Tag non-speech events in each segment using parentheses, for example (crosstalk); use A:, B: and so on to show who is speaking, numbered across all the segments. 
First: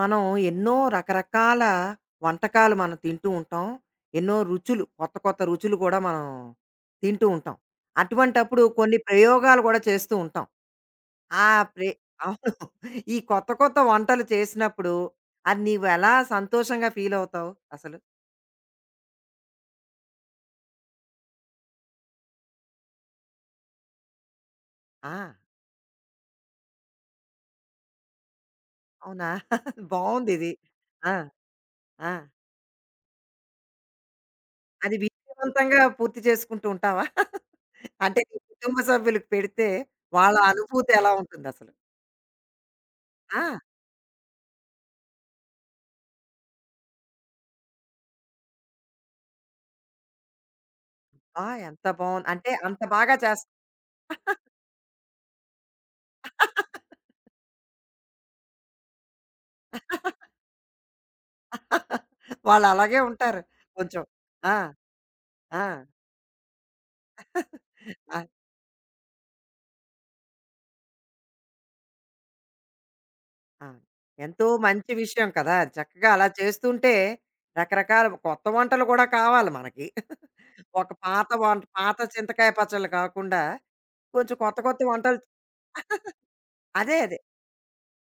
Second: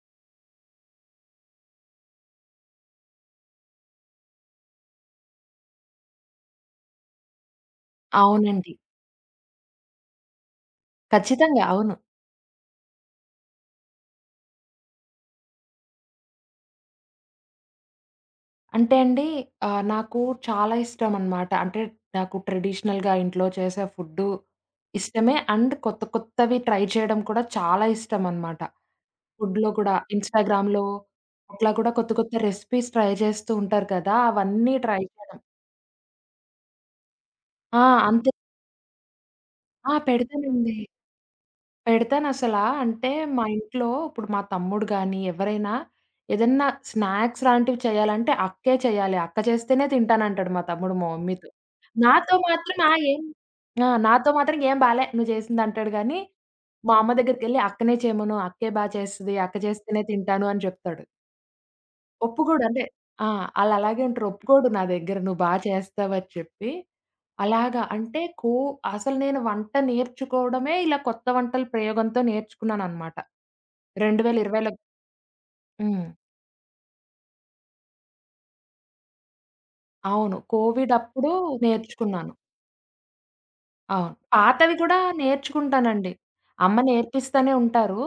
A: మనం ఎన్నో రకరకాల వంటకాలు మనం తింటూ ఉంటాం. ఎన్నో రుచులు, కొత్త కొత్త రుచులు కూడా మనం తింటూ ఉంటాం. అటువంటప్పుడు
B: అవునండి.
A: కొన్ని ప్రయోగాలు కూడా చేస్తూ ఉంటాం. ఆ
B: ఖచ్చితంగా.
A: ప్రే
B: అవును.
A: (laughs) అవును. ఈ కొత్త కొత్త వంటలు చేసినప్పుడు అది నీవు ఎలా సంతోషంగా ఫీల్ అవుతావు అసలు?
B: అంటే అండి నాకు చాలా ఇష్టం అనమాట. అంటే నాకు ట్రెడిషనల్‌గా ఇంట్లో చేసే ఫుడ్డు
A: ఆ!
B: ఇష్టమే. అండ్ కొత్త కొత్తవి ట్రై చేయడం కూడా చాలా ఇష్టం అనమాట.
A: అవునా?
B: ఫుడ్‌లో
A: (laughs)
B: కూడా
A: బావుందిది.
B: ఇన్‌స్టాగ్రామ్‌లో
A: ఆ!
B: అట్లా కూడా
A: ఆ!
B: కొత్త కొత్త రెసిపీస్ ట్రై చేస్తూ ఉంటారు కదా! అవన్నీ
A: అది
B: ట్రై చేయడం.
A: విజయవంతంగా పూర్తి చేసుకుంటూ ఉంటావా? (laughs)
B: ఆ!
A: అంటే
B: అంతే.
A: నీ కుటుంబ సభ్యులకి పెడితే వాళ్ళ
B: పెడతానండి.
A: అనుభూతి ఎలా ఉంటుందసలు?
B: పెడతానసలా. అంటే
A: ఆ!
B: మా ఇంట్లో ఇప్పుడు మా తమ్ముడు గానీ, ఎవరైనా ఏదన్నా స్నాక్స్ లాంటివి చేయాలంటే అక్కే చేయాలి. అక్క చేస్తేనే తింటానంటాడు మా తమ్ముడు మా
A: ఆ!
B: మమ్మీతో.
A: ఎంత బావుంది.
B: నాతో
A: అంటే
B: మాత్రం
A: అంత
B: ఆ!
A: బాగా
B: ఏం
A: చేస్త
B: ఆ! నాతో మాత్రం "ఏం బాలే నువ్వు చేసిందంటాడు" గానీ, మా అమ్మ దగ్గరికెళ్ళి "అక్కనే చేయమను, అక్కే బా చేస్తది. అక్క చేస్తేనే తింటాను" అని జెప్తాడు.
A: (laughs)
B: ఒప్పుకోడు.
A: వాళ్ళు
B: అంటే
A: అలాగే
B: ఆ!
A: ఉంటారు కొంచెం.
B: ఆళ్ళలాగే ఉంటారు.
A: ఆ!
B: ఒప్పుకోడు నా దగ్గర నువ్వు బా
A: ఆ!
B: చేస్తావని చెప్పి. అలాగా అంటే
A: అది.
B: కో అసలు నేను వంట నేర్చుకోవడమే ఇలా కొత్త వంటల ప్రయోగంతో నేర్చుకున్నాననమాట.
A: ఆ! ఎంతో
B: 2020లో
A: మంచి విషయం కదా!
B: హ్మ్.
A: చక్కగా అలా చేస్తుంటే రకరకాల కొత్త వంటలు కూడా కావాలి మనకి.
B: అవును.
A: (laughs) ఒక
B: కోవిడ్
A: పాత
B: అప్పుడు
A: వంట పాత
B: నేర్చుకున్నాను.
A: చింతకాయ పచ్చళ్ళు కాకుండా
B: అవును.
A: కొంచెం కొత్త
B: పాతవి
A: కొత్త
B: కూడా
A: వంటలు
B: నేర్చుకుంటానండి.
A: (laughs)
B: అమ్మ
A: అదే అదే.
B: నేర్పిస్తనే ఉంటారు.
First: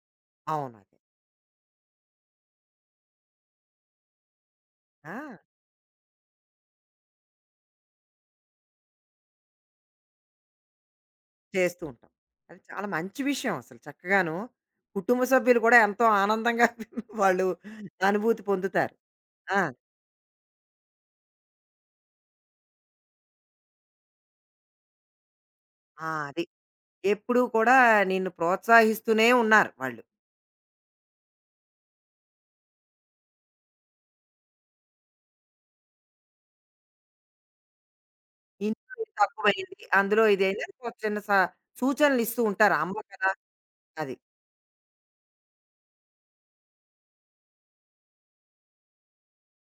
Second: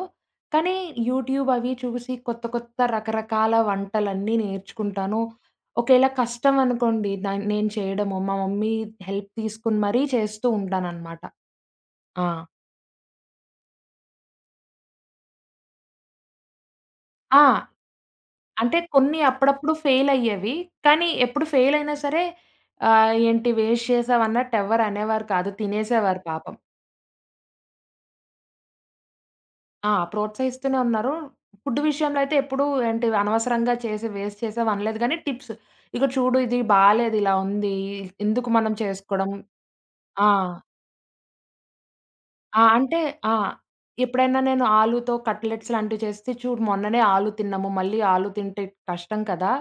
B: కానీ
A: అవును. అదే.
B: యూట్యూబ్ అవి చూసి కొత్త కొత్త రకరకాల వంటలన్నీ నేర్చుకుంటాను.
A: ఆ!
B: ఒకేళ కష్టం అనుకోండి నేను చేయడము, మా మమ్మీ హెల్ప్ తీసుకొని మరీ చేస్తూ ఉంటాననమాట.
A: చేస్తూ ఉంటాం.
B: ఆ!
A: అది చాలా మంచి విషయం అసలు చక్కగాను. కుటుంబ సభ్యులు కూడా ఎంతో ఆనందంగా (laughs)
B: ఆ!
A: వాళ్ళు అనుభూతి
B: అంటే
A: పొందుతారు.
B: కొన్ని
A: ఆ!
B: అప్పుడప్పుడు ఫెయిల్ అయ్యేవి. కానీ ఎప్పుడు ఫెయిల్ అయినా సరే ఏంటి వేస్ట్ చేసావన్నట్టు ఎవ్వరు అనేవారు కాదు.
A: ఆ!
B: తినేసేవారు
A: అది.
B: పాపం.
A: ఎప్పుడూ కూడా నిన్ను ప్రోత్సహిస్తూనే ఉన్నారు వాళ్ళు.
B: ప్రోత్సహిస్తూనే ఉన్నారు. ఫుడ్ విషయంలో అయితే ఎప్పుడూ ఏంటి అనవసరంగా చేసి వేస్ట్ చేసావనలేదు గానీ టిప్స్. ఇగో చూడు ఇది బాలేదు ఇలా ఉంది. ఎందుకు మనం
A: ఇంట్లో ఇది
B: చేసుకోవడం
A: తక్కువయింది, అందులో
B: ఆ!
A: ఇదైనా ఓ చిన్న స సూచనలిస్తూ
B: ఆ!
A: ఉంటారు. అమ్మ
B: అంటే
A: కదా!
B: ఆ!
A: అది.
B: ఎప్పుడైనా నేను ఆలూతో కట్లెట్స్ లాంటివి చేస్తే చూడు మొన్ననే ఆలు తిన్నాము. మళ్ళీ ఆలు తింటే కష్టం కదా!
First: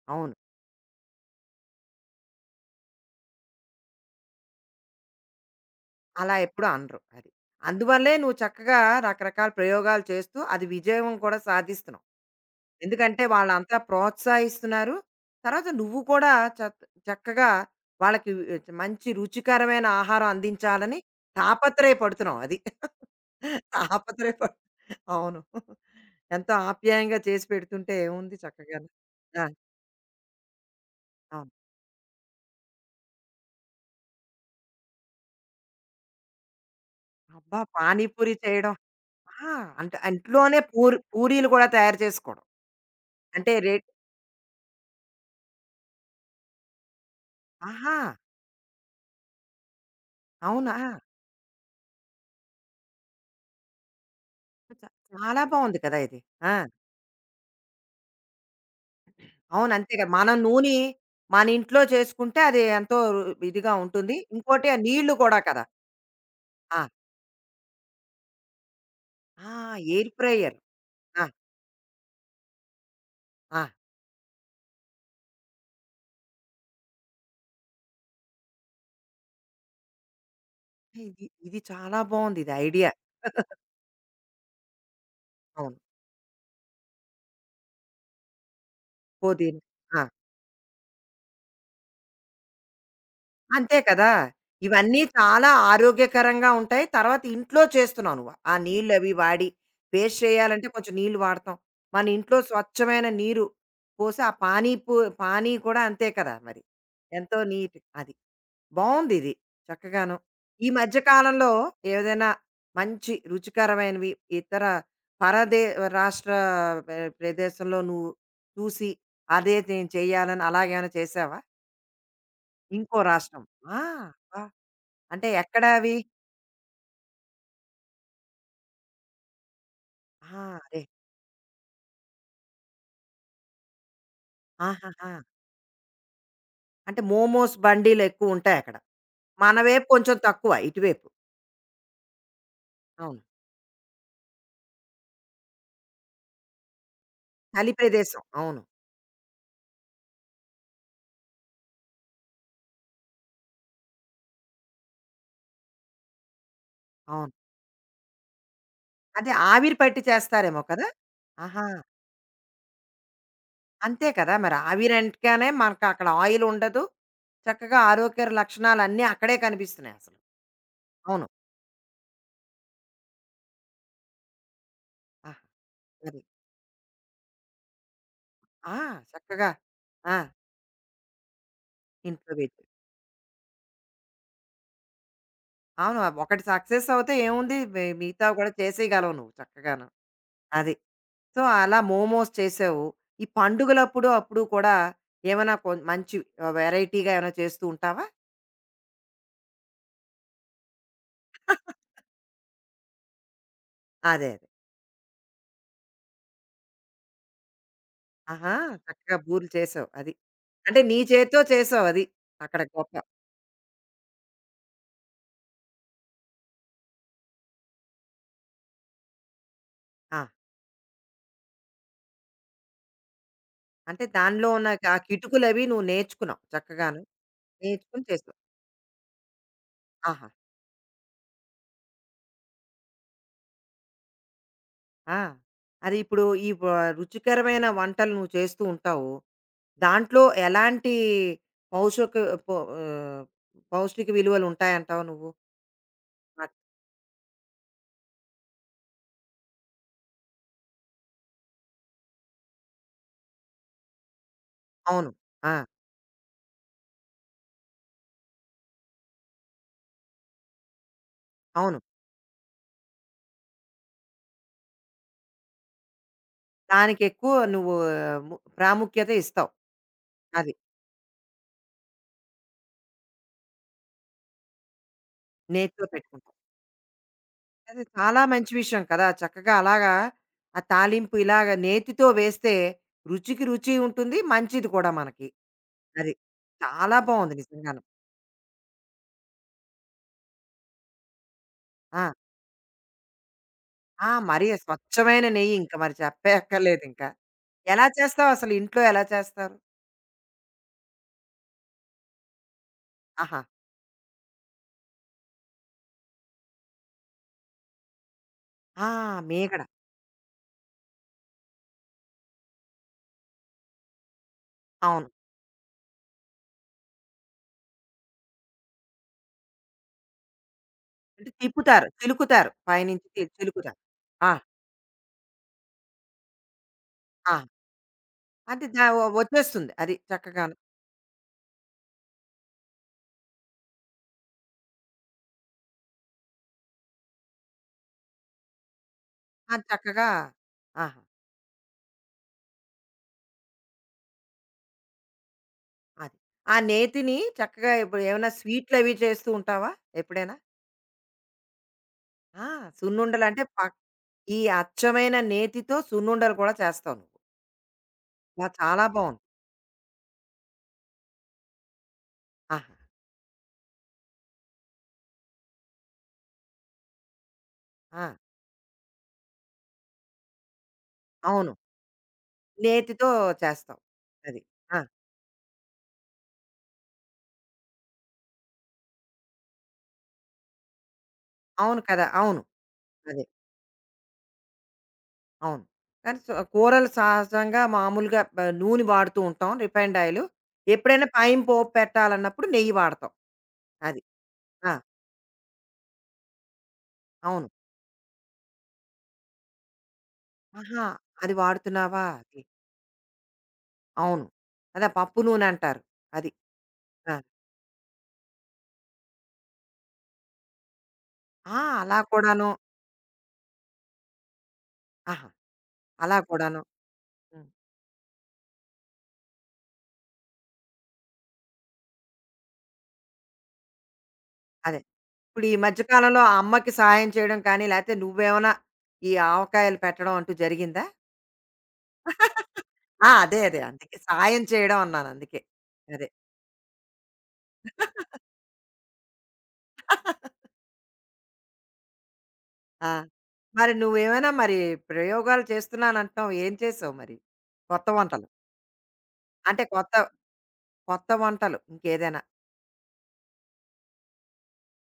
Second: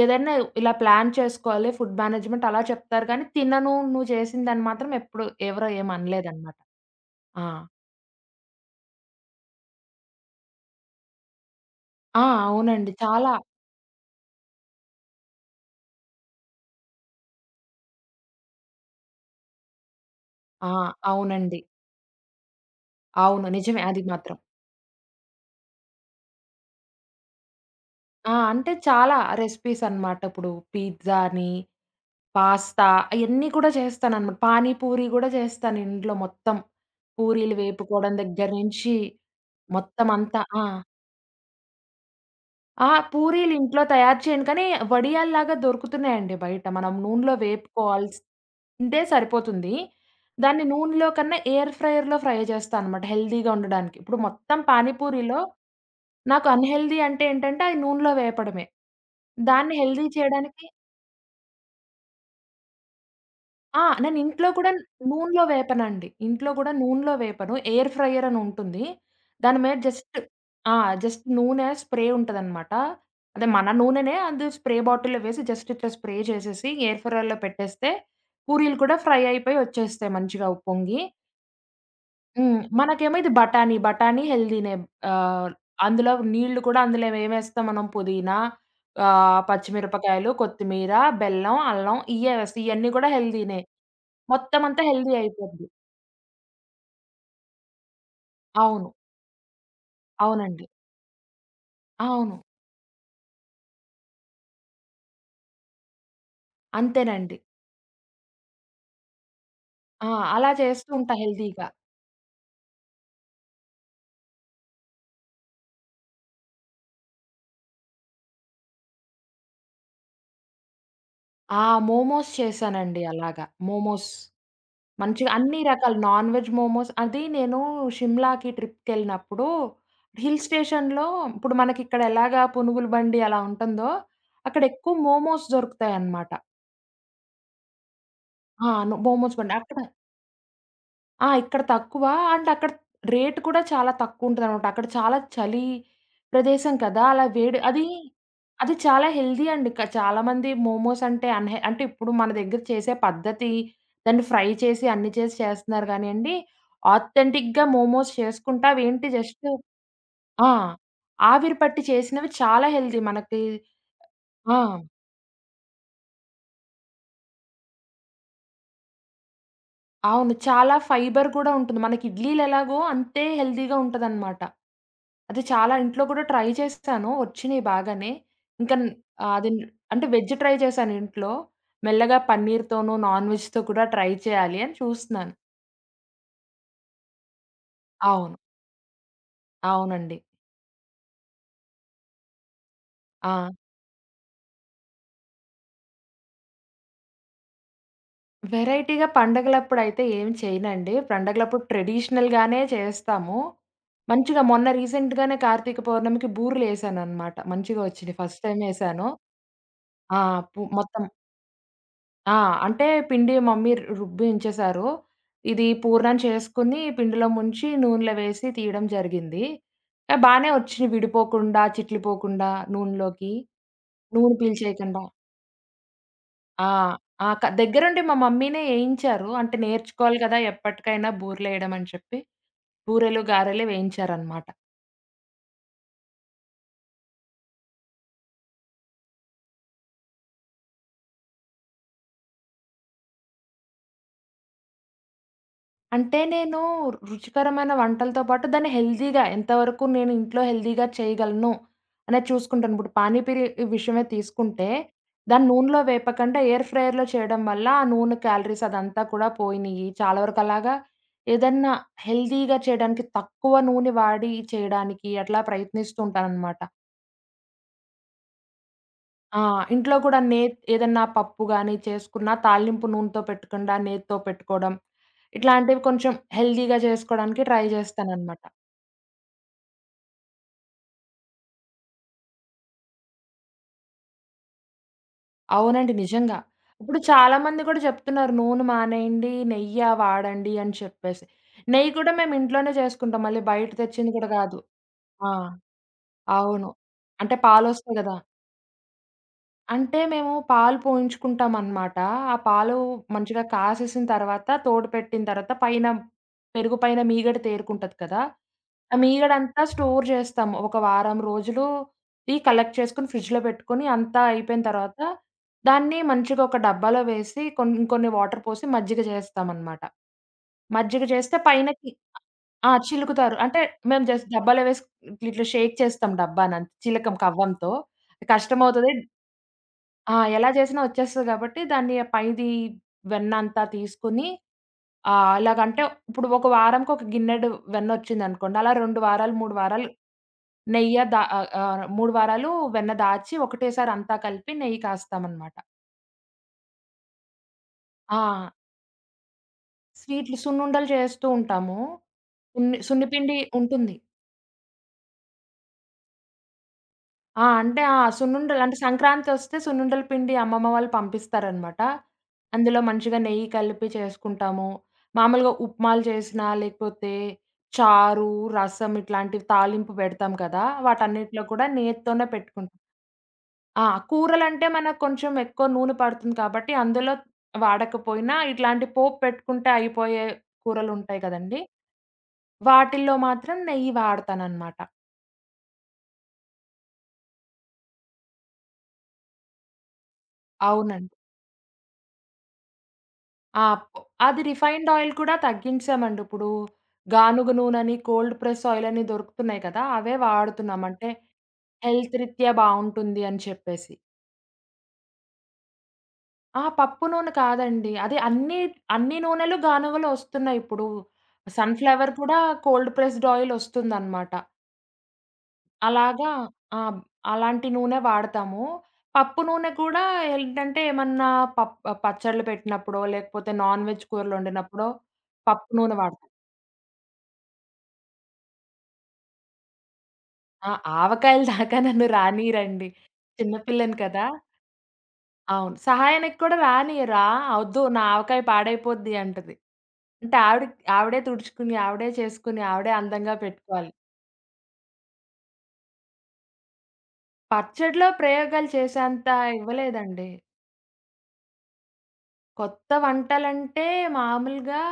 B: ఏదైనా
A: అవును.
B: ఇలా ప్లాన్ చేసుకోవాలి. ఫుడ్ మేనేజ్మెంట్ అలా చెప్తారు గానీ తినను నువ్వు చేసిందని మాత్రం ఎప్పుడు ఎవరో
A: అలా
B: ఏమనలేదనమాట.
A: ఎప్పుడూ అనరు. అది.
B: ఆ!
A: అందువల్లే నువ్వు చక్కగా రకరకాల ప్రయోగాలు చేస్తూ అది విజయం కూడా సాధిస్తున్నావు.
B: ఆ! అవునండి.
A: ఎందుకంటే
B: చాలా
A: వాళ్ళంతా ప్రోత్సహిస్తున్నారు. తర్వాత నువ్వు కూడా చక్ చక్కగా వాళ్ళకి మంచి రుచికరమైన ఆహారం
B: ఆ!
A: అందించాలని
B: అవునండి.
A: తాపత్రయపడుతున్నావు అది.
B: అవును. నిజమే. అది మాత్రం.
A: తాపత్రయపడు అవును. ఎంతో ఆప్యాయంగా చేసి పెడుతుంటే ఏముంది
B: అంటే
A: చక్కగాను.
B: చాలా
A: ఆ!
B: రెసిపీస్ అన్నమాట. ఇప్పుడు పిజ్జా
A: అవును.
B: అని, పాస్తా అయన్నీ కూడా చేస్తానన్నమాట. పానీ పూరి గూడా చేస్తాను ఇంట్లో మొత్తం. పూరీలు
A: అబ్బా!
B: వేపుకోవడం
A: పానీపూరి
B: దగ్గర
A: చేయడం
B: నుంచి
A: ఆ! అంటే
B: మొత్తం అంతా.
A: ఇంట్లోనే
B: ఆ!
A: పూరి పూరీలు కూడా తయారు చేసుకోవడం.
B: ఆ!
A: అంటే
B: పూరీలు ఇంట్లో
A: రేట్
B: తయారు చేయను. కానీ వడియాల్లాగా దొరుకుతున్నాయండి బయట. మనం నూనెలో
A: ఆహా!
B: వేపుకోవాల్సి ఉంటే సరిపోతుంది. దాన్ని
A: అవునా!
B: నూనెలో కన్నా ఎయిర్ ఫ్రైయర్‌లో ఫ్రై చేస్తా అనమాట హెల్తీగా ఉండడానికి. ఇప్పుడు మొత్తం
A: చ
B: పానీపూరిలో
A: చాలా బావుంది కదా! ఇది.
B: నాకు
A: ఆ!
B: అన్‌హెల్తీ అంటే ఏంటంటే, అది నూనెలో వేపడమే.
A: అవును.
B: దాన్ని
A: అంతే
B: హెల్తీ
A: కదా! మనం
B: చేయడానికి
A: నూనె మన ఇంట్లో చేసుకుంటే అది ఎంతో రు ఇదిగా ఉంటుంది.
B: నేను ఇంట్లో
A: ఇంకోటి
B: కూడా
A: ఆ నీళ్ళు కూడా
B: నూనెలో
A: కదా!
B: వేపనండి. ఇంట్లో కూడా
A: ఆ!
B: నూనెలో వేపను. ఎయిర్ ఫ్రైయర్ అని ఉంటుంది.
A: ఆ!
B: దాని మీద
A: ఎయిర్
B: జస్ట్
A: ఫ్రైయర్.
B: ఆ!
A: ఆ!
B: జస్ట్ నూనె స్ప్రే ఉంటదనమాట. అదే
A: ఆ!
B: మన నూనెనే అది స్ప్రే బాటిల్‌లో వేసి జస్ట్ ఇట్లా స్ప్రే చేసేసి ఎయిర్ ఫ్రైయర్‌లో పెట్టేస్తే పూరీలు కూడా ఫ్రై అయిపోయి వచ్చేస్తాయి మంచిగా ఉప్పొంగి.
A: ఇది ఇది చాలా బావుంది ఇది
B: హ్మ్.
A: ఐడియా.
B: మనకేమో ఇది
A: (laughs)
B: బఠానీ, బఠానీ హెల్తీనే. ఆహ్,
A: అవును.
B: అందులో నీళ్లు కూడా అందులో ఏమేస్తాం మనం పుదీనా,
A: పుదీనా. ఆ!
B: పచ్చిమిరపకాయలు, కొత్తిమీర, బెల్లం, అల్లం ఇయ్యే వేస్తాం. ఇయన్నీ కూడా హెల్తీనే.
A: అంతే కదా!
B: మొత్తమంతా
A: ఇవన్నీ
B: హెల్తీ
A: చాలా
B: అయిపోద్ది.
A: ఆరోగ్యకరంగా ఉంటాయి. తర్వాత ఇంట్లో చేస్తున్నావు నువ్వు. ఆ
B: అవును.
A: నీళ్ళవి వాడి, పేస్ట్
B: అవునండి.
A: చేయాలంటే కొంచెం నీళ్ళు వాడతాం. మన
B: అవును.
A: ఇంట్లో స్వచ్ఛమైన నీరు పోసి ఆ పానీ పూ పానీ కూడా అంతే కదా మరి. ఎంతో
B: అంతేనండి.
A: నీట్ అది. బావుందిది
B: ఆ!
A: చక్కగాను.
B: అలా
A: ఈ
B: చేస్తూ
A: మధ్య
B: ఉంటా
A: కాలంలో
B: హెల్తీగా.
A: ఏదైనా మంచి రుచికరమైనవి ఇతర పరదే రాష్ట్ర ప ప్రదేశంలో నువ్వు చూసి అదే నేను చేయాలని అలాగేమైనా చేసావా?
B: ఆ! మోమోస్
A: ఇంకో
B: చేశానండి
A: రాష్ట్రం.
B: అలాగా.
A: ఆ!
B: మోమోస్.
A: అబ్బా! అంటే
B: మంచిగా అన్ని
A: ఎక్కడ అవి?
B: రకాల నాన్ వెజ్ మోమోస్ అది నేను షిమ్లాకి ట్రిప్‌కెళ్ళినప్పుడు
A: ఆ!
B: హిల్
A: అదే.
B: స్టేషన్‌లో ఇప్పుడు మనకిక్కడ ఎలాగా పునుగుల బండి అలా ఉంటుందో, అక్కడ ఎక్కువ
A: ఆహాహా!
B: మోమోస్ దొరుకుతాయన్నమాట.
A: అంటే మోమోస్ బండీలు ఎక్కువ ఉంటాయి
B: ఆ!
A: అక్కడ.
B: ను మోమోస్ బండి.
A: మన
B: అక్కడ
A: వైపు కొంచెం తక్కువ ఇటువైపు.
B: ఇక్కడ తక్కువ. అండ్ అక్కడ
A: అవును.
B: రేట్ కూడా చాలా తక్కువుంటదనమాట. అక్కడ చాలా చలి ప్రదేశం కదా! అలా వేడి
A: చలి
B: అది
A: ప్రదేశం. అవును.
B: అది చాలా హెల్తీ అండి. చాలామంది మోమోస్ అంటే అంటే ఇప్పుడు మన దగ్గర చేసే పద్ధతి, దాన్ని ఫ్రై చేసి అన్ని చేసి చేస్తున్నారు గానీయండి,
A: అవును.
B: ఆథెంటిక్‌గా మోమోస్ చేసుకుంటే అవేంటి
A: అదే
B: జస్ట్
A: ఆవిరి పట్టి
B: ఆ!
A: చేస్తారేమో కదా!
B: ఆవిరి
A: ఆహా!
B: పట్టి చేసినవి చాలా హెల్తీ మనకి.
A: అంతే కదా! మరి
B: ఆ!
A: ఆవిరి అంటేనే మనకు అక్కడ ఆయిల్ ఉండదు. చక్కగా ఆరోగ్య లక్షణాలన్నీ అక్కడే కనిపిస్తున్నాయి అసలు.
B: అవును. చాలా
A: అవును.
B: ఫైబర్ గూడా ఉంటుంది. మనకి ఇడ్లీలు ఎలాగో అంతే హెల్తీగా ఉంటదనమాట.
A: ఆహా!
B: అది చాలా ఇంట్లో
A: అది.
B: కూడా ట్రై చేశాను. వచ్చినియి బాగానే.
A: ఆ!
B: ఇంకా న్ ఆహ్,
A: చక్కగా
B: అది న్- అంటే
A: ఆ!
B: వెజ్ ట్రై చేశాను ఇంట్లో. మెల్లగా
A: ఇంట్లో పెట్టి.
B: పన్నీర్‌తోనూ, నాన్ వెజ్‌తో కూడా ట్రై చేయాలి అని చూస్తున్నాను.
A: అవును. ఒకటి సక్సెస్ అవుతే ఏముంది? మిగతావి
B: అవును.
A: కూడా చేసేయగలవు నువ్వు చక్కగాను.
B: అవునండి.
A: అది. సో, అలా మోమోస్ చేసావు. ఈ
B: ఆ!
A: పండుగలప్పుడు అప్పుడు కూడా ఏమైనా కొ మంచి వెరైటీగా ఏమైనా చేస్తూ ఉంటావా?
B: వెరైటీగా పండగలప్పుడైతే ఏం చేయనండి. పండగలప్పుడు ట్రెడిషనల్‌గానే చేస్తాము.
A: అదే. అదే.
B: మంచిగా మొన్న రీసెంట్‌గానే కార్తీక పౌర్ణమికి బూరెలేశాననమాట. మంచిగా వచ్చినియి. ఫస్ట్
A: ఆహా!
B: టైమ్ ఏశాను.
A: చక్కగా బూరెలు చేసావు. అది.
B: ఆ! పు
A: అంటే నీ
B: మొత్తం
A: చేత్తో చేసావు అది.
B: ఆ!
A: అక్కడ
B: అంటే
A: గొప్ప.
B: పిండి మమ్మీ రుబ్బించేశారు. ఇది పూర్ణం చేసుకొని పిండిలో ముంచి నూనెలో వేసి తీయడం జరిగింది.
A: ఆ!
B: బానే వచ్చినియి విడిపోకుండా, చిట్లిపోకుండా నూనెలోకి.
A: అంటే
B: నూనె
A: దానిలో ఉన్న ఆ
B: పీల్చేయకుండా.
A: కిటుకులవి నువ్వు నేర్చుకున్నావు
B: ఆ!
A: చక్కగాను.
B: ఆ! క దగ్గరుండి
A: నేర్చుకొని
B: మా
A: చేసావు.
B: మమ్మీనే ఏయించారు. అంటే నేర్చుకోవాలి
A: ఆహా!
B: కదా! ఎప్పటికైనా బూరెలేయడం అని చెప్పి. బూరెలు, గారెలు వేయించారనమాట.
A: ఆ! అది ఇప్పుడు ఈ వ రుచికరమైన వంటలు నువ్వు చేస్తూ ఉంటావు. దాంట్లో ఎలాంటి పౌషక పౌ ఆహ్, పౌష్టిక విలువలు ఉంటాయంటావు నువ్వు?
B: అంటే నేను రుచికరమైన వంటలతో పాటు దాన్ని హెల్తీగా ఎంతవరకు నేను ఇంట్లో హెల్తీగా చేయగలను అనేది చూసుకుంటాను. ఇప్పుడు పానీపూరి విషయమే తీసుకుంటే,
A: అవును.
B: దాన్ని
A: ఆ!
B: నూనెలో వేపకుండా ఎయిర్ ఫ్రైయర్‌లో చేయడం వల్ల ఆ నూనె క్యాలరీస్ అదంతా కూడా పోయినియి. చాలా వరకు అలాగా ఏదన్నా
A: అవును.
B: హెల్తీగా చేయడానికి తక్కువ నూనె వాడి చేయడానికి అట్లా ప్రయత్నిస్తూ ఉంటాననమాట.
A: దానికెక్కువ నువ్వు ఆ, ప్రాముఖ్యత
B: ఆ!
A: ఇస్తావు.
B: ఇంట్లో కూడా
A: అది.
B: ఏదన్నా పప్పు గాని చేసుకున్నా తాలింపు నూనెతో పెట్టకుండా నేతితో పెట్టుకోవడం. ఇట్లాంటివి
A: నేతితో
B: కొంచెం
A: పెట్టుకుంటావు.
B: హెల్తీగా చేసుకోవడానికి ట్రై
A: అది చాలా
B: చేస్తాననమాట.
A: మంచి విషయం కదా! చక్కగా అలాగా ఆ తాలింపు ఇలాగ నేతితో వేస్తే రుచికి రుచి ఉంటుంది. మంచిది కూడా మనకి.
B: అవునండి.
A: అది.
B: నిజంగా.
A: చాలా
B: ఇప్పుడు
A: బావుంది
B: చాలా మంది కూడా
A: నిజంగాను.
B: చెప్తున్నారు నూనె మానేయండి, నెయ్య వాడండి అని చెప్పేసి. నెయ్యి
A: ఆ!
B: కూడా మేము ఇంట్లోనే చేసుకుంటాం. మళ్ళీ బయట
A: ఆ!
B: తెచ్చింది కూడా
A: మరి
B: కాదు.
A: స్వచ్ఛమైన
B: ఆ!
A: నెయ్యి ఇంక మరి
B: అవును.
A: చెప్పక్కర్లేదింక.
B: అంటే
A: ఎలా
B: పాలొస్తాయి కదా!
A: చేస్తావు అసలు? ఇంట్లో ఎలా చేస్తారు?
B: అంటే మేము పాలు పోయించుకుంటామనమాట. ఆ పాలు
A: ఆహా!
B: మంచిగా కాసేసిన తర్వాత, తోడు పెట్టిన తర్వాత పైన పెరుగు పైన మీగడ తేరుకుంటది కదా!
A: ఆ!
B: ఆ
A: మీగడ.
B: మీగడంతా స్టోర్ చేస్తాము. ఒక వారం రోజులు ఈ కలెక్ట్ చేసుకొని ఫ్రిడ్జ్‌లో పెట్టుకొని అంతా అయిపోయిన తర్వాత,
A: అవును.
B: దాన్ని మంచిగా ఒక డబ్బాలో వేసి ఇంకొన్ని వాటర్ పోసి మజ్జిగ చేస్తామనమాట. మజ్జిగ
A: అంటే
B: చేస్తే
A: తిప్పుతారు.
B: పైనకి
A: చిలుకుతారు. పైనుంచి తి
B: చిలుకుతారు. అంటే
A: చిలుకుతారు.
B: మేము జస్ట్
A: ఆ!
B: డబ్బాలో వేసి ఇట్లా షేక్ చేస్తాం డబ్బానంతే. చిలకం
A: ఆ!
B: కవ్వంతో.
A: అంటే దా
B: కష్టమవుతది.
A: వ వచ్చేస్తుంది అది
B: ఎలా
A: చక్కగాను.
B: చేసినా వచ్చేస్తది కాబట్టి దాన్ని పైది వెన్న అంతా తీసుకొని ఎలాగంటే ఇప్పుడు ఒక వారంకి ఒక గిన్నెడు వెన్నొచ్చిందనుకోండి. అలా 2 వారాలు,
A: ఆ!
B: 3 వారాలు
A: చక్కగా
B: నెయ్య
A: ఆహా!
B: దా ఆహ్, ఆహ్, 3 వారాలు వెన్న దాచి ఒకటేసారి అంతా కలిపి నెయ్యి కాస్తామనమాట.
A: అది. ఆ నేతిని చక్కగా ఇప్పుడు
B: ఆ!
A: ఏమైనా స్వీట్‌లవి చేస్తూ ఉంటావా ఎప్పుడైనా?
B: స్వీట్లు సున్నుండలు చేస్తూ ఉంటాము.
A: ఆ!
B: సున్నిపిండి
A: సున్నుండలంటే పక్
B: ఉంటుంది.
A: ఈ అచ్చమైన నేతితో సున్నుండలు కూడా చేస్తావు నువ్వు.
B: ఆ! అంటే ఆ!
A: వా!
B: సున్నుండలు అంటే
A: చాలా బావుంది.
B: సంక్రాంతొస్తే సున్నుండల పిండి అమ్మమ్మ వాళ్ళు పంపిస్తారనమాట.
A: ఆహా!
B: అందులో మంచిగా నెయ్యి కలిపి చేసుకుంటాము. మామూలుగా ఉప్మాలు చేసినా, లేకపోతే
A: ఆ!
B: చారు, రసం ఇట్లాంటివి తాలింపు పెడతాం కదా! వాటన్నిటిలో
A: అవును.
B: కూడా నేతితోనే పెట్టుకుంటాం.
A: నేతితో చేస్తావు.
B: ఆ!
A: అది.
B: కూరలంటే
A: ఆ!
B: మనకు కొంచెం ఎక్కువ నూనె పడుతుంది కాబట్టి, అందులో వాడకపోయినా ఇట్లాంటి పోపు పెట్టుకుంటే అయిపోయే కూరలుంటాయి కదండీ!
A: అవును కదా! అవును.
B: వాటిల్లో
A: అదే.
B: మాత్రం నెయ్యి వాడతాననమాట.
A: అవును. కానీ సో కూరలు సహజంగా మామూలుగా బ నూనె వాడుతూ ఉంటాం రిఫైన్డ్ ఆయిలు. ఎప్పుడైనా
B: అవునండి.
A: పైన పోపు పెట్టాలన్నప్పుడు నెయ్యి వాడతాం.
B: ఆ! పొ
A: అది.
B: అది
A: ఆ!
B: రిఫైన్డ్ ఆయిల్ కూడా తగ్గించామండి. ఇప్పుడు
A: అవును.
B: గానుగ నూనెని, కోల్డ్ ప్రెస్ ఆయిల్ అని దొరుకుతున్నాయి కదా! అవే వాడుతున్నాం.
A: ఆహా!
B: అంటే
A: అది వాడుతున్నావా?
B: హెల్త్
A: అది.
B: రీత్యా బావుంటుంది అని చెప్పేసి.
A: అవును. అదే పప్పు నూనె అంటారు. అది.
B: పప్పు
A: ఆ!
B: నూనె కాదండి. అదే అన్ని, అన్ని నూనెలు గానుగలో ఒస్తున్నాయి ఇప్పుడు.
A: ఆ! అలా
B: సన్‌ఫ్లవర్ కూడా
A: కూడాను.
B: కోల్డ్ ప్రెస్డ్ ఆయిల్ ఒస్తుందనమాట.
A: ఆహా! అలా
B: అలాగా
A: కూడాను.
B: ఆ!
A: హ్మ్.
B: అలాంటి నూనె వాడతాము. పప్పు నూనె కూడా ఏంటంటే ఏమన్నా పప్ పచ్చడ్లు పెట్టినప్పుడో, లేకపోతే నాన్ వెజ్ కూరలు
A: అదే.
B: వండినప్పుడో
A: ఇప్పుడు ఈ
B: పప్పు
A: మధ్య
B: నూనె
A: కాలంలో
B: వాడతాం.
A: ఆ అమ్మకి సహాయం చేయడం కానీ, లేతే నువ్వేమైనా ఈ ఆవకాయలు పెట్టడం అంటూ
B: ఆ!
A: జరిగిందా?
B: ఆవకాయల దాకా నన్ను
A: (laughs)
B: రానీయరండి.
A: ఆ! అదే.
B: చిన్న
A: అదే. అందుకే
B: పిల్లని కదా!
A: సాయం చేయడం అన్నాను అందుకే.
B: అవును.
A: అదే.
B: సహాయానికి కూడా రానియరా, "ఒద్దు నా
A: (laughs)
B: ఆవకాయ పాడైపోద్ది" అంటది. అంటే ఆవిడ ఆవిడే తుడుచుకుని, ఆవిడే చేసుకుని,
A: ఆ!
B: ఆవిడే అందంగా
A: మరి
B: పెట్టుకోవాలి.
A: నువ్వేమైనా మరి ప్రయోగాలు చేస్తున్నానంటున్నావు. ఏం చేసావు మరి? కొత్త
B: పచ్చడిలో
A: వంటలు.
B: ప్రయోగాలు చేసేంత
A: అంటే కొత్త
B: ఇవ్వలేదండి.
A: కొత్త వంటలు ఇంకేదైనా?
B: కొత్త వంటలంటే మామూలుగా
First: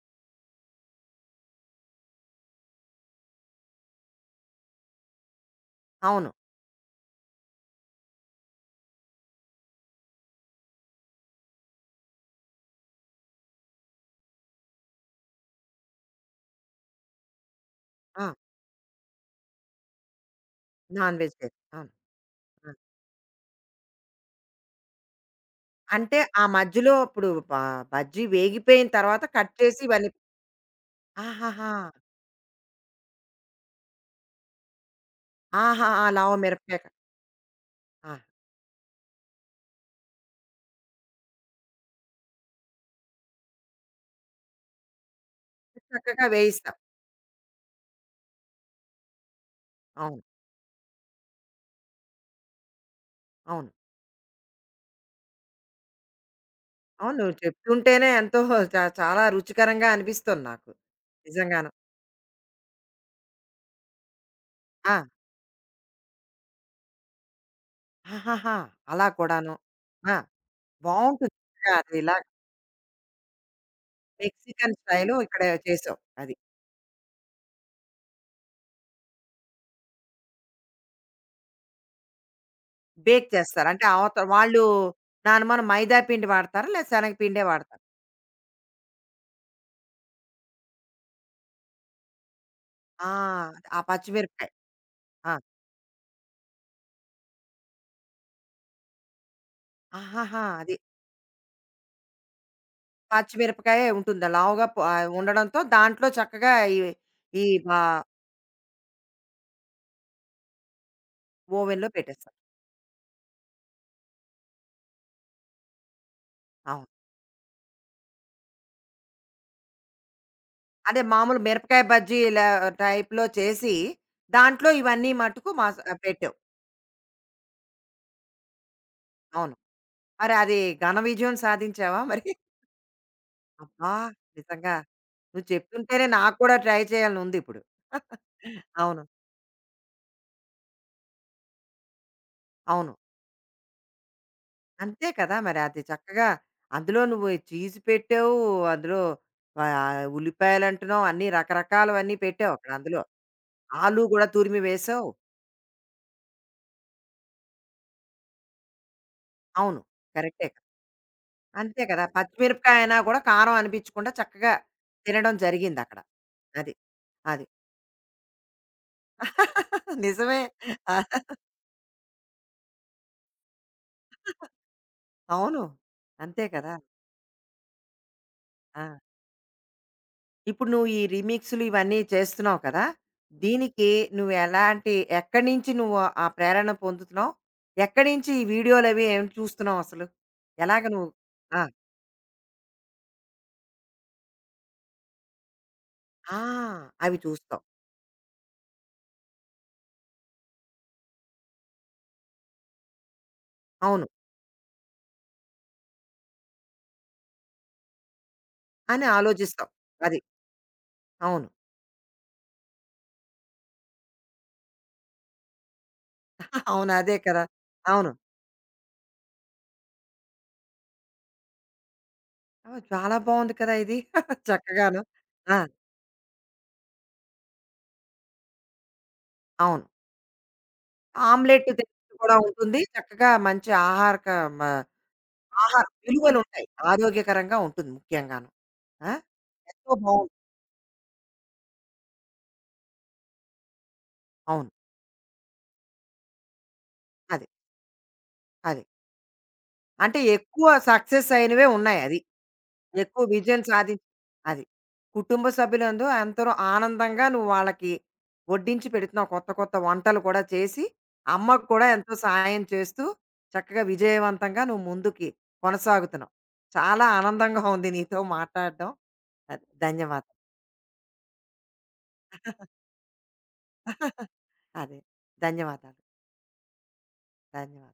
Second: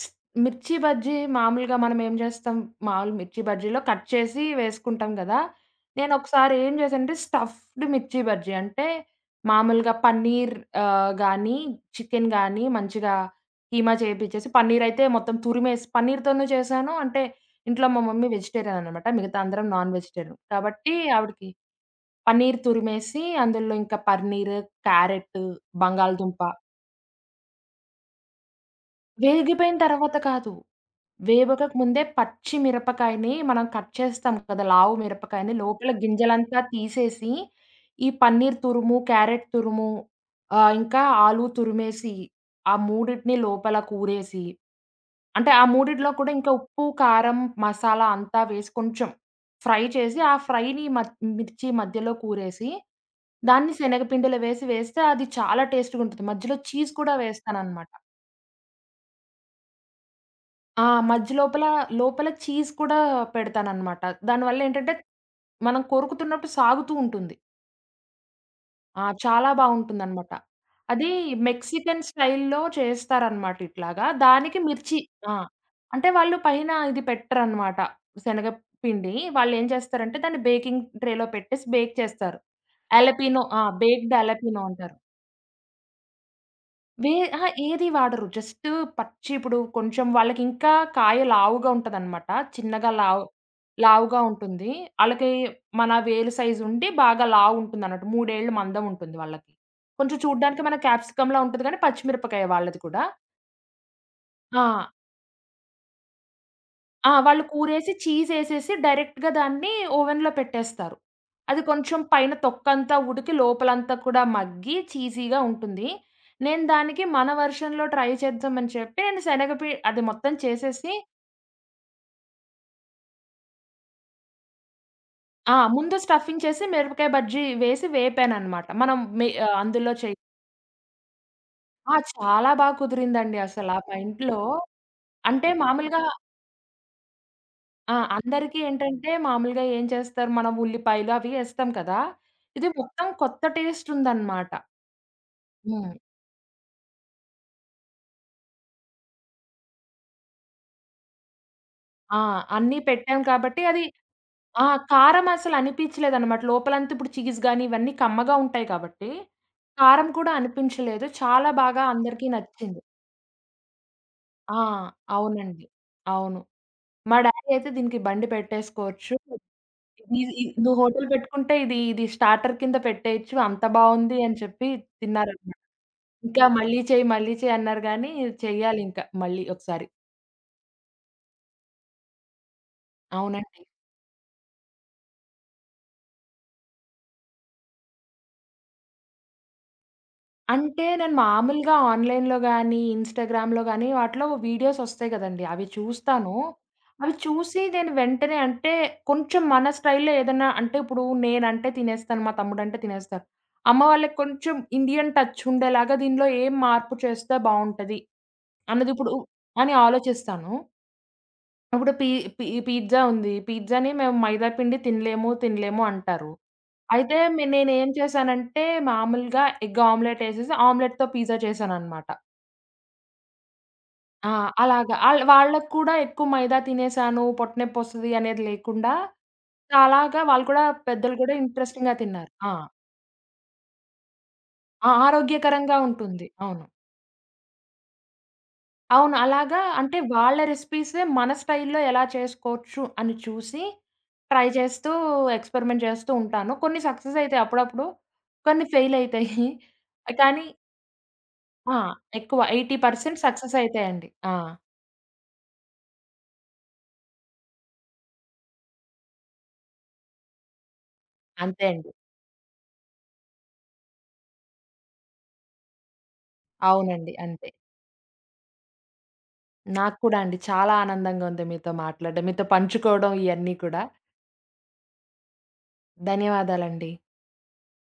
B: స్ మిర్చి బజ్జీ మామూలుగా మనం ఏం చేస్తాం, మామూలు మిర్చి బజ్జీలో కట్ చేసి వేసుకుంటాం గదా!
A: అవును.
B: నేనొకసారి ఏం చేశానంటే స్టఫ్డ్ మిర్చి బజ్జీ. అంటే మామూలుగా పన్నీర్ గానీ, చికెన్ గానీ మంచిగా కీమా చేపిచ్చేసి పన్నీరయితే మొత్తం తురిమేసి పన్నీర్‌తోనూ చేశాను. అంటే ఇంట్లో మా
A: ఆ!
B: మమ్మీ వెజిటేరియన్ అనమాట. మిగతా అందరం నాన్ వెజిటేరియన్. కాబట్టి
A: నాన్ వెజ్
B: ఆవిడకి
A: లేదు. అవును.
B: పన్నీర్
A: ఆ!
B: తురిమేసి అందులో ఇంకా పన్నీరు, క్యారెట్,
A: అంటే
B: బంగాళదుంప
A: ఆ మధ్యలో ఇప్పుడు బ బజ్జీ వేగిపోయిన తర్వాత కట్
B: వేగిపోయిన
A: చేసి ఇవన్నీ
B: తర్వాత కాదు. వేవక
A: ఆహాహా!
B: ముందే పచ్చి మిరపకాయని మనం కట్ చేస్తాం కదా! లావు మిరపకాయని
A: ఆహా!
B: లోపల
A: లావు
B: గింజలంతా
A: మిరపకాయ. క-
B: తీసేసి, ఈ
A: ఆ!
B: పన్నీర్ తురుము, క్యారెట్ తురుము ఇంకా ఆలు తురిమేసి, ఆ మూడిటిని లోపల కూరేసి, అంటే ఆ మూడిట్లో
A: చక్కగా
B: కూడా ఇంకా
A: వేయిస్తాం.
B: ఉప్పు, కారం, మసాలా అంతా వేసి కొంచెం ఫ్రై చేసి,
A: అవును.
B: ఆ ఫ్రైని మ మిర్చి మధ్యలో కూరేసి,
A: అవును.
B: దాన్ని శనగపిండిలో వేసి వేస్తే అది చాలా టేస్ట్‌గుంటది. మధ్యలో చీజ్
A: అవును.
B: కూడా
A: నువ్వు
B: వేస్తాననమాట.
A: చెప్తుంటేనే ఎంతో చాలా రుచికరంగా అనిపిస్తుంది నాకు.
B: ఆ! మధ్య లోపల,
A: నిజంగాను.
B: లోపల చీజ్ కూడా పెడతాననమాట. దానివల్ల
A: ఆ!
B: ఏంటంటే, మనం కొరుకుతున్నప్పుడు సాగుతూ ఉంటుంది.
A: ఆహాహా! అలా
B: చాలా
A: కూడాను. ఆ!
B: బావుంటుందనమాట. అది
A: బావుంటుంది. చక్కగా అది
B: మెక్సికన్
A: ఇలా
B: స్టైల్‌లో చేస్తారనమాట ఇట్లాగా. దానికి
A: మెక్సికన్
B: మిర్చి
A: స్టైలు
B: ఆ!
A: ఇక్కడ చేసావు.
B: అంటే
A: అది.
B: వాళ్ళు పైన ఇది పెట్టరనమాట. శనగపిండి వాళ్ళేం చేస్తారంటే, దాన్ని బేకింగ్ ట్రేలో పెట్టేసి బేక్ చేస్తారు.
A: బేక్
B: అలపినో ఆ!
A: చేస్తారు. అంటే అవత
B: బేక్డ్
A: వాళ్ళు
B: అలపినో అంటారు.
A: నా అనుమానం మైదా పిండి వాడతారా? లేదా
B: వే
A: శనగ పిండే
B: అహా!
A: వాడతారా?
B: ఏది వాడరు. జస్ట్ ఇప్పుడు కొంచెం వాళ్ళకింకా కాయ లావుగా ఉంటదనమాట. చిన్నగా
A: ఆ!
B: లావు
A: ఆ
B: లావుగా
A: పచ్చిమిరపకాయ.
B: ఉంటుంది. ఆళ్ళకి
A: ఆ!
B: మన వేలు సైజ్ ఉండి బాగా లావుంటుందన్నట్టు. 3 ఏళ్ళు మందం ఉంటుంది వాళ్ళకి. కొంచెం
A: ఆహాహా!
B: చూడ్డానికి
A: అది
B: మన క్యాప్సికమ్‌లా ఉంటది గానీ పచ్చిమిరపకాయ వాళ్ళది కూడా.
A: పచ్చిమిరపకాయే ఉంటుంది.
B: ఆ!
A: లావుగా ప ఉండడంతో దాంట్లో చక్కగా ఈ
B: ఆ!
A: ఈ
B: వాళ్ళు
A: బా
B: కూరేసి చీజేసేసి డైరెక్ట్‌గా దాన్ని ఓవెన్‌లో పెట్టేస్తారు. అది
A: ఓవెన్‌లో
B: కొంచెం పైన
A: పెట్టేస్తారు.
B: తొక్కంతా ఉడికి లోపలంతా కూడా మగ్గి చీజీగా ఉంటుంది. నేను
A: అవును.
B: దానికి మన వెర్షన్‌లో ట్రై చేద్దామని చెప్పి నేను అది మొత్తం చేసేసి
A: అదే మామూలు మిరపకాయ బజ్జీల టైప్‌లో చేసి, దాంట్లో ఇవన్నీ మట్టుకు మస
B: ముందు
A: పెట్టావు.
B: స్టఫింగ్ చేసి మిరపకాయ బజ్జీ వేసి వేపాననమాట. మనం మి
A: అవును.
B: ఆహ్, అందులో చేయి
A: మరి అది ఘన విజయం
B: ఆ!
A: సాధించావా మరి?
B: చాలా బా కుదిరిందండి అసల.
A: అబ్బా!
B: మా ఇంట్లో
A: నిజంగా. నువ్వు
B: అంటే మామూలుగా
A: చెప్తుంటేనే నాకు కూడా ట్రై చేయాలనుందిప్పుడు. (laughs)
B: అందరికీ
A: అవును.
B: ఏంటంటే మామూలుగా ఏం చేస్తారు మనం ఉల్లిపాయలు అవి ఏస్తాం కదా! ఇది
A: అవును.
B: మొత్తం కొత్త టేస్ట్ ఉందన్నమాట.
A: అంతే కదా! మరి అది
B: హ్మ్.
A: చక్కగా అందులో నువ్వు చీజ్ పెట్టావు. అందులో ఉల్లిపాయలంటున్నావు. అన్నీ రకరకాలవన్నీ
B: ఆ!
A: పెట్టావు అక్కడ
B: అన్నీ
A: అందులో.
B: పెట్టాం కాబట్టి అది
A: ఆలు కూడా తురిమి వేశావు.
B: కారం అసలు అనిపించలేదన్నమాట. లోపలంతా ఇప్పుడు చీజ్ గాని ఇవన్నీ కమ్మగా ఉంటాయి కాబట్టి,
A: అవును.
B: కారం కూడా
A: కరెక్టే. కదా.
B: అనిపించలేదు. చాలా
A: అంతే
B: బాగా
A: కదా!
B: అందరికీ
A: పచ్చిమిరపకాయ
B: నచ్చింది.
A: అయినా కూడా కారం అనిపించకుండా చక్కగా
B: ఆ!
A: తినడం
B: అవునండి.
A: జరిగిందక్కడ.
B: అవును.
A: అది.
B: మా
A: అది.
B: డ్యాడీ అయితే దీనికి బండి పెట్టేసుకోవచ్చు.
A: (laughs)
B: ఇది
A: నిజమే.
B: ఇ నువ్వు హోటల్ పెట్టుకుంటే ఇది ఇది స్టార్టర్ కింద పెట్టేయొచ్చు. అంత బావుంది అని చెప్పి తిన్నారన్నమాట.
A: అవును. అంతే
B: ఇంకా
A: కదా!
B: మళ్ళీ చెయ్యి, మళ్ళీ చెయ్యి అన్నారు గానీ
A: ఆ!
B: చెయ్యాలింక మళ్ళీ ఒకసారి.
A: ఇప్పుడు నువ్వు ఈ రీమిక్స్‌లు ఇవన్నీ చేస్తున్నావు కదా!
B: అవునండి.
A: దీనికి నువ్వు ఎలాంటి ఎక్కడి నుంచి నువ్వు ఆ ప్రేరణ పొందుతున్నావు? ఎక్కడి నుంచి ఈ వీడియోలవి ఏం చూస్తున్నావు అసలు? ఎలాగ
B: అంటే
A: నువ్వు
B: నేను
A: ఆ!
B: మామూలుగా ఆన్‌లైన్‌లో గానీ, ఇన్‌స్టాగ్రామ్‌లో గానీ వాటిలో వీడియోస్ ఒస్తాయి గదండీ! అవి చూస్తాను.
A: ఆ!
B: అవి
A: అవి చూస్తావు.
B: చూసి నేను వెంటనే అంటే కొంచెం మన స్టైల్‌లో ఏదన్నా అంటే ఇప్పుడు నేనంటే తినేస్తాను. మా తమ్ముడంటే తినేస్తారు. అమ్మ
A: అవును.
B: వాళ్ళకి కొంచెం ఇండియన్ టచ్ ఉండేలాగా దీనిలో ఏం మార్పు చేస్తే బావుంటది అన్నది
A: అని
B: ఇప్పుడు
A: ఆలోచిస్తావు.
B: అని
A: అది.
B: ఆలోచిస్తాను.
A: అవును.
B: అప్పుడు పి పి పిజ్జా ఉంది. పిజ్జాని మేము మైదా పిండి తినలేము, తినలేము అంటారు.
A: (laughs) అవును. అదే
B: అయితే
A: కదా!
B: నేనేం
A: అవును.
B: చేశానంటే మామూలుగా ఎగ్ ఆమ్లెట్ ఎసేసి ఆమ్లెట్‌తో పిజ్జా చేశాననమాట.
A: ఓహ్! చాలా బావుంది కదా ఇది.
B: ఆ!
A: (laughs)
B: అలాగా.
A: చక్కగాను. ఆ!
B: వాళ్ళకి కూడా ఎక్కువ మైదా తినేసాను, పొట్టనొప్పొస్తది అనేది లేకుండా
A: అవును.
B: అలాగా వాళ్ళు కూడా పెద్దలు కూడా
A: ఆమ్లెట్
B: ఇంట్రెస్టింగ్‌గా
A: తిన్నట్టు
B: తిన్నారు.
A: కూడా
B: ఆ!
A: ఉంటుంది. చక్కగా మంచి ఆహారక మ
B: ఆ! ఆరోగ్యకరంగా
A: ఆహార
B: ఉంటుంది. అవును.
A: విలువలుంటాయి. ఆరోగ్యకరంగా ఉంటుంది ముఖ్యంగాను. ఆ!
B: అవును. అలాగా
A: ఎంతో
B: అంటే
A: బావుంది.
B: వాళ్ళ రెసిపీసే మన స్టైల్‌లో ఎలా చేసుకోవచ్చు అని చూసి ట్రై
A: అవును.
B: చేస్తూ, ఎక్స్‌పెరిమెంట్ చేస్తూ ఉంటాను. కొన్ని సక్సెస్ అయితాయి
A: అది.
B: అప్పుడప్పుడు. కొన్ని
A: అది.
B: ఫెయిల్ అయితాయి.
A: అంటే
B: కానీ
A: ఎక్కువ సక్సెస్ అయినవే
B: ఆ!
A: ఉన్నాయి అది.
B: ఎక్కువ 80%
A: ఎక్కువ
B: సక్సెస్
A: విజయం సాధి
B: అయితాయండి.
A: అది. కుటుంబ సభ్యులందు ఎంతరో ఆనందంగా నువ్వు వాళ్ళకి వడ్డించి పెడుతున్నావు. కొత్త కొత్త వంటలు కూడా చేసి, అమ్మకు
B: అంతే
A: కూడా
B: అండి.
A: ఎంతో సహాయం చేస్తూ చక్కగా విజయవంతంగా నువ్వు ముందుకి కొనసాగుతున్నావు. చాలా
B: అవునండి. అంతే.
A: ఆనందంగా ఉంది నీతో మాట్లాడడం. అది.
B: నాకు కూడా
A: ధన్యవాదాలు.
B: అండి. చాలా ఆనందంగా ఉంది మీతో మాట్లాడడం. మీతో పంచుకోవడం ఇయన్నీ కూడా.
A: (laughs) అదే. ధన్యవాదాలు.
B: ధన్యవాదాలండి.
A: ధన్యవాదాలు.